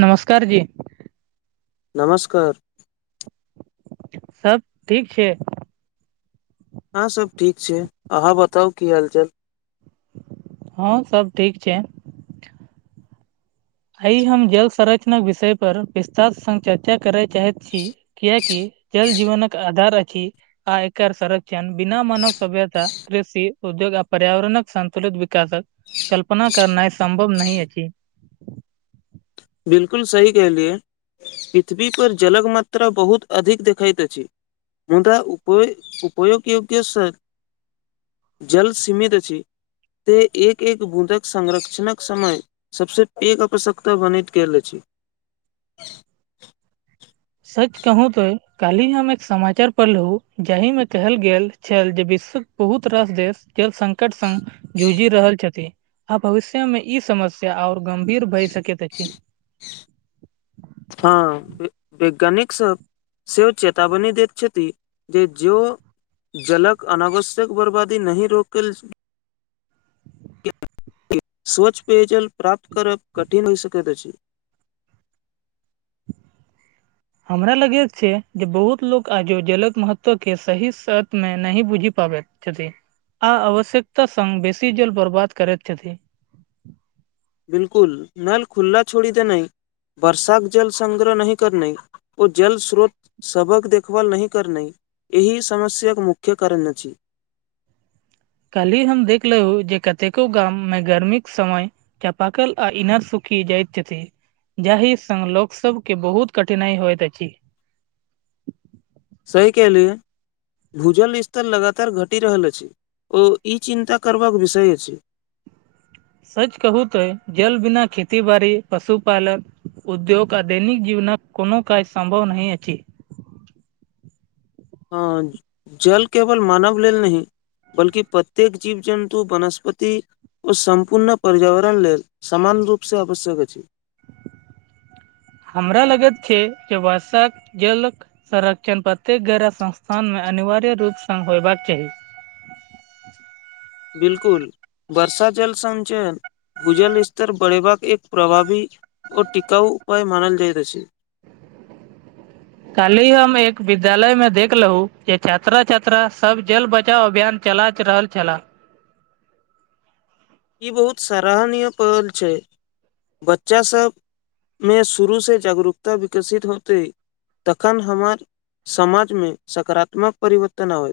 नमस्कार जी। नमस्कार। सभ ठीक छै हँ सभ ठीक छी अहाँ बताउ कि हालचाल हँ सभ ठीक छै आइ हम जल संरचनक विषय परर विस्तार संघ चर्चा करय चाहैत छी किएकि जल जीवन का आधार अछि आ एकर संरक्षण बिना मानव सभ्यता कृषि उद्योग आ पर्यावरणक संन्तुलित विकासकऽ कल्पना करनाई सम्भव नहि अछि बिल्कूल सही कहलियै पृथ्वी पर जलक मात्रा बहुत अधिक देखैत अछि मुदा तऽ उपय उपयो यै किस जल सीमित अछि। एक एक बूदक संरक्षणक समय सभसँ एक आवश्यकता बनेत कए ले अछि सच कहू तो काल्हि हम एक समाचार पढ़लहु जाहिमे कहल गेल छल जे विश्व। बहुत रास देश जल संकट संघ जूझि रहल छथि आ भविष्य मे ई समस्या ओर गंभीर भए सक अछि ह वैज्ञानिकसभ से ओ चेतावनी दैत छथिन जे जलक अनावश्यकऽ बर्बादी नहि रोकल स्वच्छ पेयजल प्राप्त करब कठिन होई सकैत अछि हमरा लगैत छै जे बहुत लोक आजो जलकऽ महत्त्व के सही शर्तमे नहि बुझि पाबैत छथिन आ आवश्यकता संघ बेसी जल बर्बाद कर छथि बिल्कूल नल खुला छोड़ी देना वर्षाक जल सग्रह नहि कर ओ जल स्रोत सभसँ देखभाल नहि कर एहि समस्याक मुख्य कारण अछि काल्हि हम देखलेहु जे कतेको गाम मे गर्मी कऽ समय चापा कल आ इनारसूखी जयत छथि जाहि संघ लोकसभके बहुत कठिनाइ होइत अछि सहि कहलिहन। भूजल स्तर लगातार घटि रहल अछि ओ ई चिन्ता करबाक विषय अछि सच कहू तो जल बिना खेती बाड़ी पशुपालन उद्योग आ दैनिक जीवनक कोनो काज सम्भव नहीं अछी हँ जल केवल मानव लेल नहीं बल्कि प्रत्येक जीव जन्तु वनस्पति ओ सम्पूर्ण पर्यावरण लेल समान रूपसँ आवश्यक अछि हमरा लगैत छै जे वर्षाक जल कऽ संरक्षण प्रत्येक गैरह संस्थानमे अनिवार्य रूप स होयबाक चाही बिल्कुल वर्षा जल संचयन भूजल स्तर बढ़ेबाक एक प्रभावी ओ टिकाउ उपाय मानल जाइत अछि काल्हि हम एक विद्यालय में देखलू जे छात्रा छात्रा सब जल बचाव अभियान चलाथ रहल छलाह ई बहुत सराहनीय पहल छै [inaudible] बच्चा सब में शुरू से जागरूकता विकसित होते तखन हमर समाज में सकारात्मक परिवर्तन आबै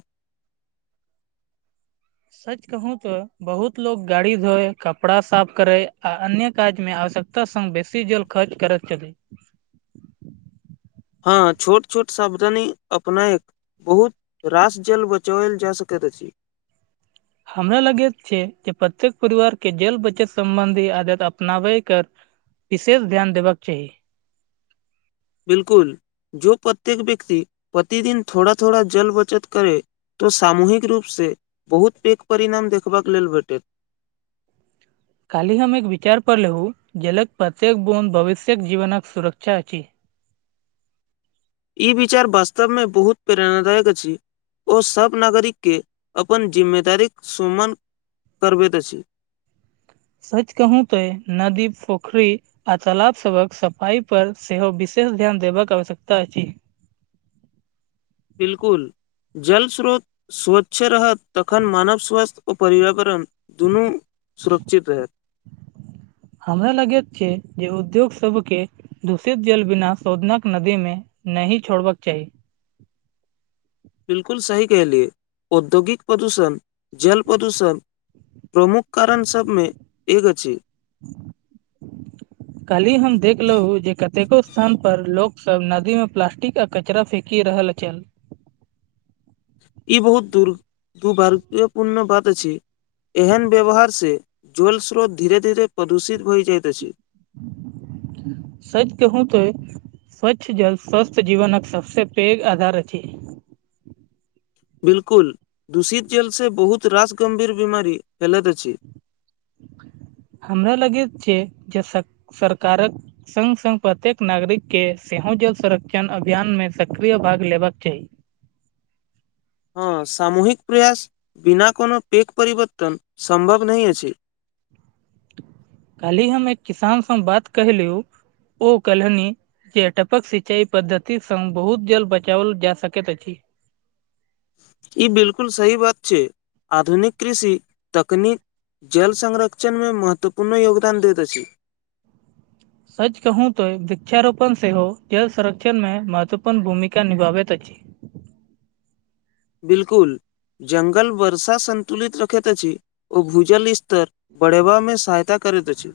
सच कहू तो बहुत लोग गाड़ी धोए कपड़ा साफ करे आ अन्य काज में आवश्यकता ता संग बेसी जल खर्च करैत छथि हँ छोट छोट सावधानी अपनाएक बहुत रास जल बचओल जा सकैत अछि हमरा लगैत छै जे प्रत्येक परिवार केँ जल बचत सम्बंधी आदत अपनावे कऽ विशेष ध्यान देब कऽ चाही बिल्कुल जो प्रत्येक व्यक्ति प्रतिदिन थोड़ा थोड़ा जल बचत करे तऽ सामूहिक रूपसँ बहुत पैघ परिणाम देखबाक लेल भेटैत काल्हि हम एक विचार पड़ले हूँ जलक प्रत्येक बुंद भविष्यक जीवनक सुरक्षा अछि ई विचार वास्तवमे बहुत प्रेरणादाय कऽ अछि ओ सभ नागरिक केँ अपन जिम्मेदारीक सुमन करबैत अछि सच कहू तो नदी पोखरी आ तालाब सभक सफाइपर सेहो विशेष ध्यान देबाक आवश्यकता अछि बिल्कुल जल स्रोत स्वच्छ रहत तखन मानव स्वास्थ्य आ पर्यावरण दुनू सुरक्षित रहत हमरा लगैत छै जे उद्योग सब केँ दूषित जल बिना शोधनक नदी में नहीं छोड़बाक चाही बिल्कुल सही कहलियए औद्योगिक प्रदूषण जल प्रदूषण प्रमुख कारण सब में एक अछि [unintelligible] कल्हि हम देखलहु जे कतेको स्थान पर लोक सब नदी में प्लास्टिक आ कचरा फेेक की रहल चल ई बहुत दुर दुर्भाग्यपूर्ण बात अछि एहन व्यवहार से जल स्रोत धीरे धीरे प्रदूषित भैऽ जाइत अछि सच कहु तै स्वच्छ जल स्वस्थ जीवन कऽ सब स पैघ आधार अछि बिल्कुल दूषित जेल स बहुत रास गम्भीर बीमारी फैलैत अछि हमरा लगैत छै जे सर सरकारक संग संग प्रत्येक नागरिक केँ सेहो जल संरक्षण अभियान में सक्रिय भाग लेबाक चाही हँ सामूहिक प्रयास बिना कोनो पैेक परवर्तन सम्भव नहीं अछि कहालहि हम एक किसानसँ बात कहहिलेहु ओ कहलहनी जे टपक सिंचाई पद्धति सङ् बहुत जल बचाओल जा सकैत अछि ई बिलकुल सही बात छै आधुनिक कृषि तकनीक जल संरक्षणमे महत्वपूर्ण योगदान दैत अछि सच कहू तो वृक्षारोपण सेहो जल संरक्षण में महत्वपूर्ण भूमिका निभाबैत अछि बिल्कुल जङ्गल वर्षा सन्तुलित रखैत अछि ओ भूजल स्तर बढ़ेबामे सहायता करैत अछि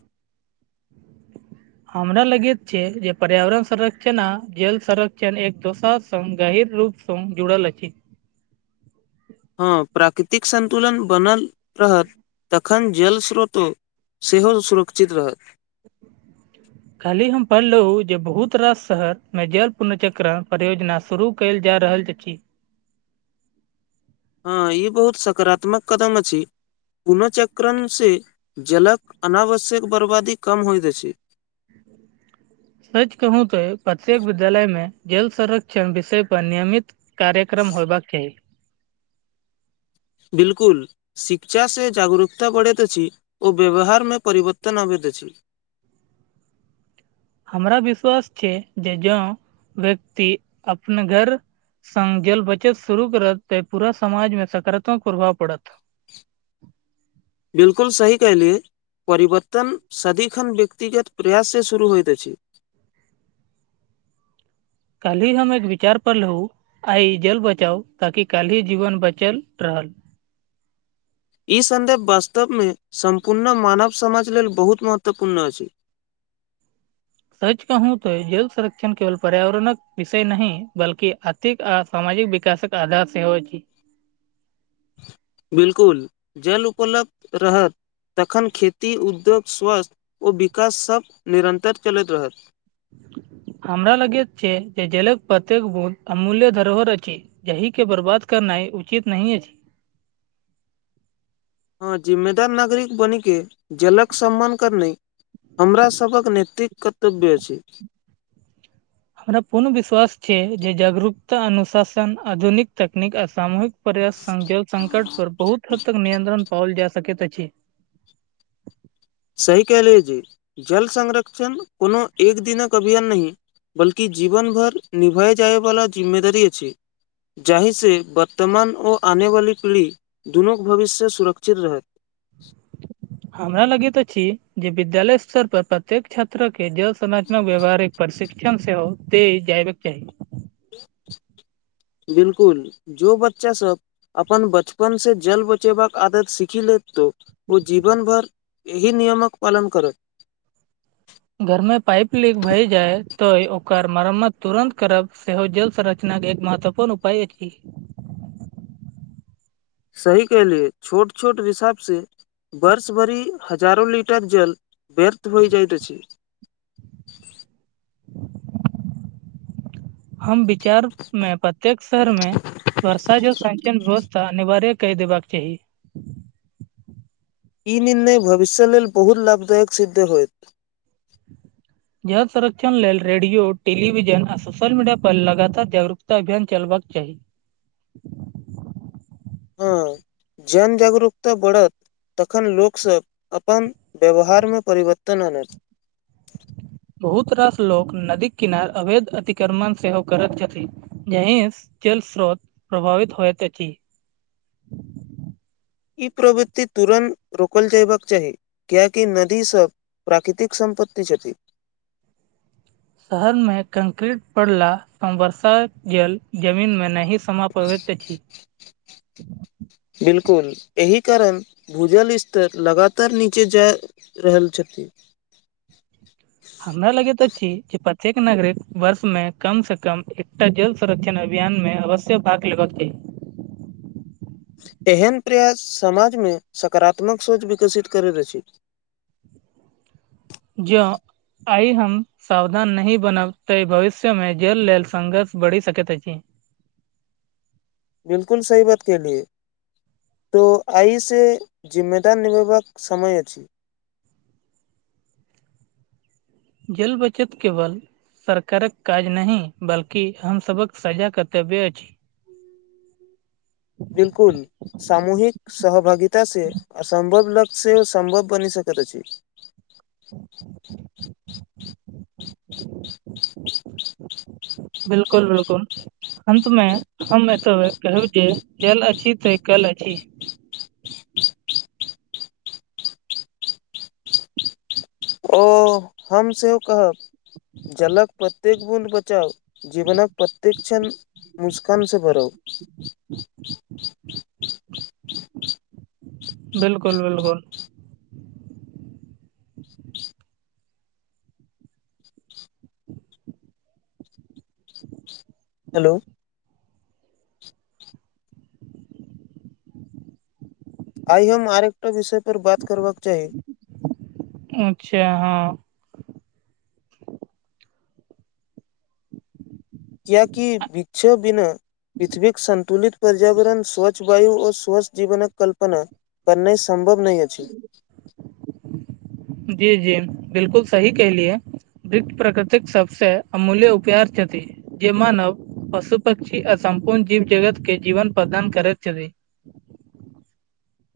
हमरा लगैत छै जे पर्यावरण संरक्षण आ जल संरक्षण एक दोसर स गहीर रूप सङ्ग जुड़ल छी हँ प्राकृतिक संन्तुलन बनल रहत तखन जल स्रोतो सेहो सुरक्षित रहत काहली पढ़लहु जे बहुत रास शहर मे जल पुनर्चक्रण परियोजना शुरू कयल जा रहल अछि हँ ई बहुत सकारात्मक कदम अछि पुनःचक्रणसँ जलके अनावश्यक बर्बादी कम होइत छै सच कहू तो प्रत्येक विद्यालय में जल संरक्षण विषय पर नियमित कार्यक्रम होबाक छै बिलकुल शिक्षा से जागरूकता बढ़ैत अछि ओ व्यवहारमे परिवर्तन आबैत अछि हमरा विश्वास छै जे जो व्यक्ति अपना घर सङ्ग जल बचत शुरू करत तऽ पूरा समाजमे सकारात्मक प्रभाव पड़त बिलकुल सही कल परिवर्तन सदिखन व्यक्तिगत प्रयाससँ शुरू होइत अछि काल ही हम एक विचार पढलु आ जल बचाउ ताकि काल्हि ही जीवन बचल रहत ई सन्देभ वास्तवमे सम्पूर्ण मानव समाज लेल बहुत महत्वपूर्ण अछि सच कहू त जल संरक्षण केवल पर्यावरणक विषय नहि बल्ि आथिक आ सामाजिक विकासक आधार सेहो अछि बिलकुल जल उपलब्ध रहत तखन खेती उद्योग स्वास्थ्य ओ विकाससभ निरन्तर चलैत रहत हमरा लाग छै जे जेलक प्रत्येक बोत अमूल्य धरोहर अछि यहि के बर्बाद करनाइ उचित नहि अछि जी हँ जिम्मेदार नागरिक बन के जलक सम्मान करना हमरासक नैतिक कर्तव्य अछि। हमरा पूर्ण विश्वास छै जे जागरूकता अनुशासन आधुनिक तकनीक आ सामूहिक। पर्यास्त जल संकट पर बहुत हद तक नियंत्रण पाओल जा सकैत अछि। सही कलिय जे जल संरक्षण कोनो एक दिनक अभियान नहि। बल्कि जीवन भर निभए जायवालला जिम्मेदारी अछि जाहिसँ वर्तमान ओ आनेवाली पीढ़ी दुनूक भविष्यसँ सुरक्षित रहत हमरा लगेित छी जे विद्यालय स्तर पर प्रत्येक छात्रके जल संरचनक व्यवहारिक प्रशिक्षण सेहो तेल जयबाक चाही बिलकुल जो बच्चासभ अपन बचपनसँ जल बचेबाक आदत सीखि लेत तो ओ जीवन भर। इही नियमक पालन करत। घरमे पाइप लीक भए जाय तऽ ओकर मरम्मत तुरन्त करब सेहो जल संरचनाके एक महत्व। कोन उपाय छी। सही कहलियै छोट छोट हिसाब से। बर्ष भरि हजारो लिटर जल व्यर्थ होई जाइत अछि। हम बिचार मे प्रत्येक शहर मे। वर्षा जो संचयन व्यवस्था अनिवार्य कहि देबाकऽ चाही। ई निर्णय भविष्य लेलऽ बहुत लाभदायक सिद्ध होयत। जल संरक्षण लेलऽ रेडियो टेलीविजन आ सोशल मीडिया पर लगातार जागरूकता अभियान चलबाक चाही। हा [inaudible] जनजागरूकता बढ़त। तखन लोक सभ अपन व्यवहारमे परिवर्तन आन तऽ बहुत तरह से लोक नदीक किनार अवैध अतिक्रमण सेहो करैत छथिन। जहिस जलस्रोत प्रभावित होयत छी। ई प्रवृति तुरन्त रोकल जयबाकऽ चाही। कियाकि नदीसभ प्राकृतिक सम्पत्ति छथि। शहर मे कंक्रीट पड़ला बर्षात जल जमीन मे न। समापवैत अछि। बिल्कूल एहि कारण भूजल स्तर लगातार नीचे जा। रहल छथिन। हमरा लगैत अछि जे प्रत्येक नागरिक वर्ष मे कम से कम एकटा जल। संरक्षण अभियान मे अवश्य भाग लेबा के। एहन प्रयास समाज मे सकारात्मक सोच विकसित करैत अछि। जो आई हम। सावधान नहि बनबते भविष्यमे जेल लेल संघर्ष बढ़ि सकैत अछि। बिल्कूल सही बात कलियै। तऽ आइ से जिम्मेदार निभेबाक समय आ अछि। जल बचतके केवल सरकारक काज नहि बल्कि हमसभक सझा कर्तव्य अछि। बिल्कूल सामूहिक सहभागित से असम्भव लक्ष से ओ सम्भव बनि सकैत अछि। बिल्कूल बिल्कूल अंत मे हम एतय कहु जे जल अछि तऽ कल अछि। ओ हम सब कहब। जलक प्रत्येक बूंद बचाव जीवनकऽ प्रत्येक क्षण। मुस्कानसँ भरउ। बिल्कूल बिल्कूल हेलो। आई हम आर एकटा विषय पर बात करबाका चाही। अच्छा ह कियाकि बिछ बिना पृथ्वीक सन्तुलित पर्यावरण स्वच्छ वायु ओ स्वच्छ जीवनकऽ कल्पना बनाइ सम्भव नहि अछि जी जी बिल्कूल सही कहलियएै। ब्रिक प्रकृतिक सभसँ अमूल्य उपहारार छथि। जे मानव पशु पक्षी आ सम्पूर्ण जीव जगत के जीवन प्रदान करैत छथिन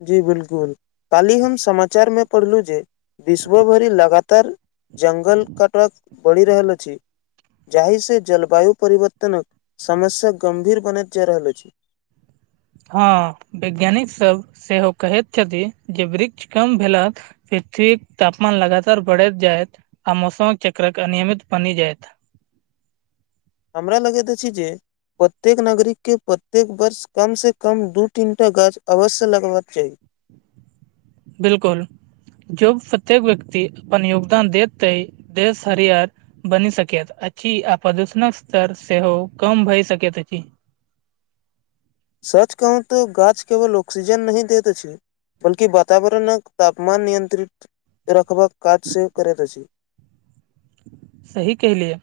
जी बिल्कूल कालहि हम समाचारमे पढ़लहु जे विश्व भरि लगातार। जंगल काटवक बढ़ि रहल अछि। जाहिसँ जलवायु परिवर्तनकऽ समस्या गम्भीर बनैत जा रहल अछि हँ वैज्ञानिक सभ सेहो कहैत छथिन जे वृक्ष कम भेलथि पृथ्वी तापमान लगातार बढ़ जायत आ मौसम कऽ चक्रक अनियमित बनी जायत हमरा लगैत अछि जे प्रत्येक नागरिक के प्रत्येक वर्ष कम से कम दू तीनटा गाछ अवश्य लगबाकऽ चाही बिल्कूल जब प्रत्येक व्यक्ति अपन योगदान देत ते देश हरियर बनी सक अछि आदूषणक स्तर सेहो कम भइ सकैत अछि सच कहू तो गाछ केवल ऑक्सीजन नही देत छै बल्कि वातावरणक तापमान नियंत्रित रखबाकऽ काज से करैत अछि सही कहलियै।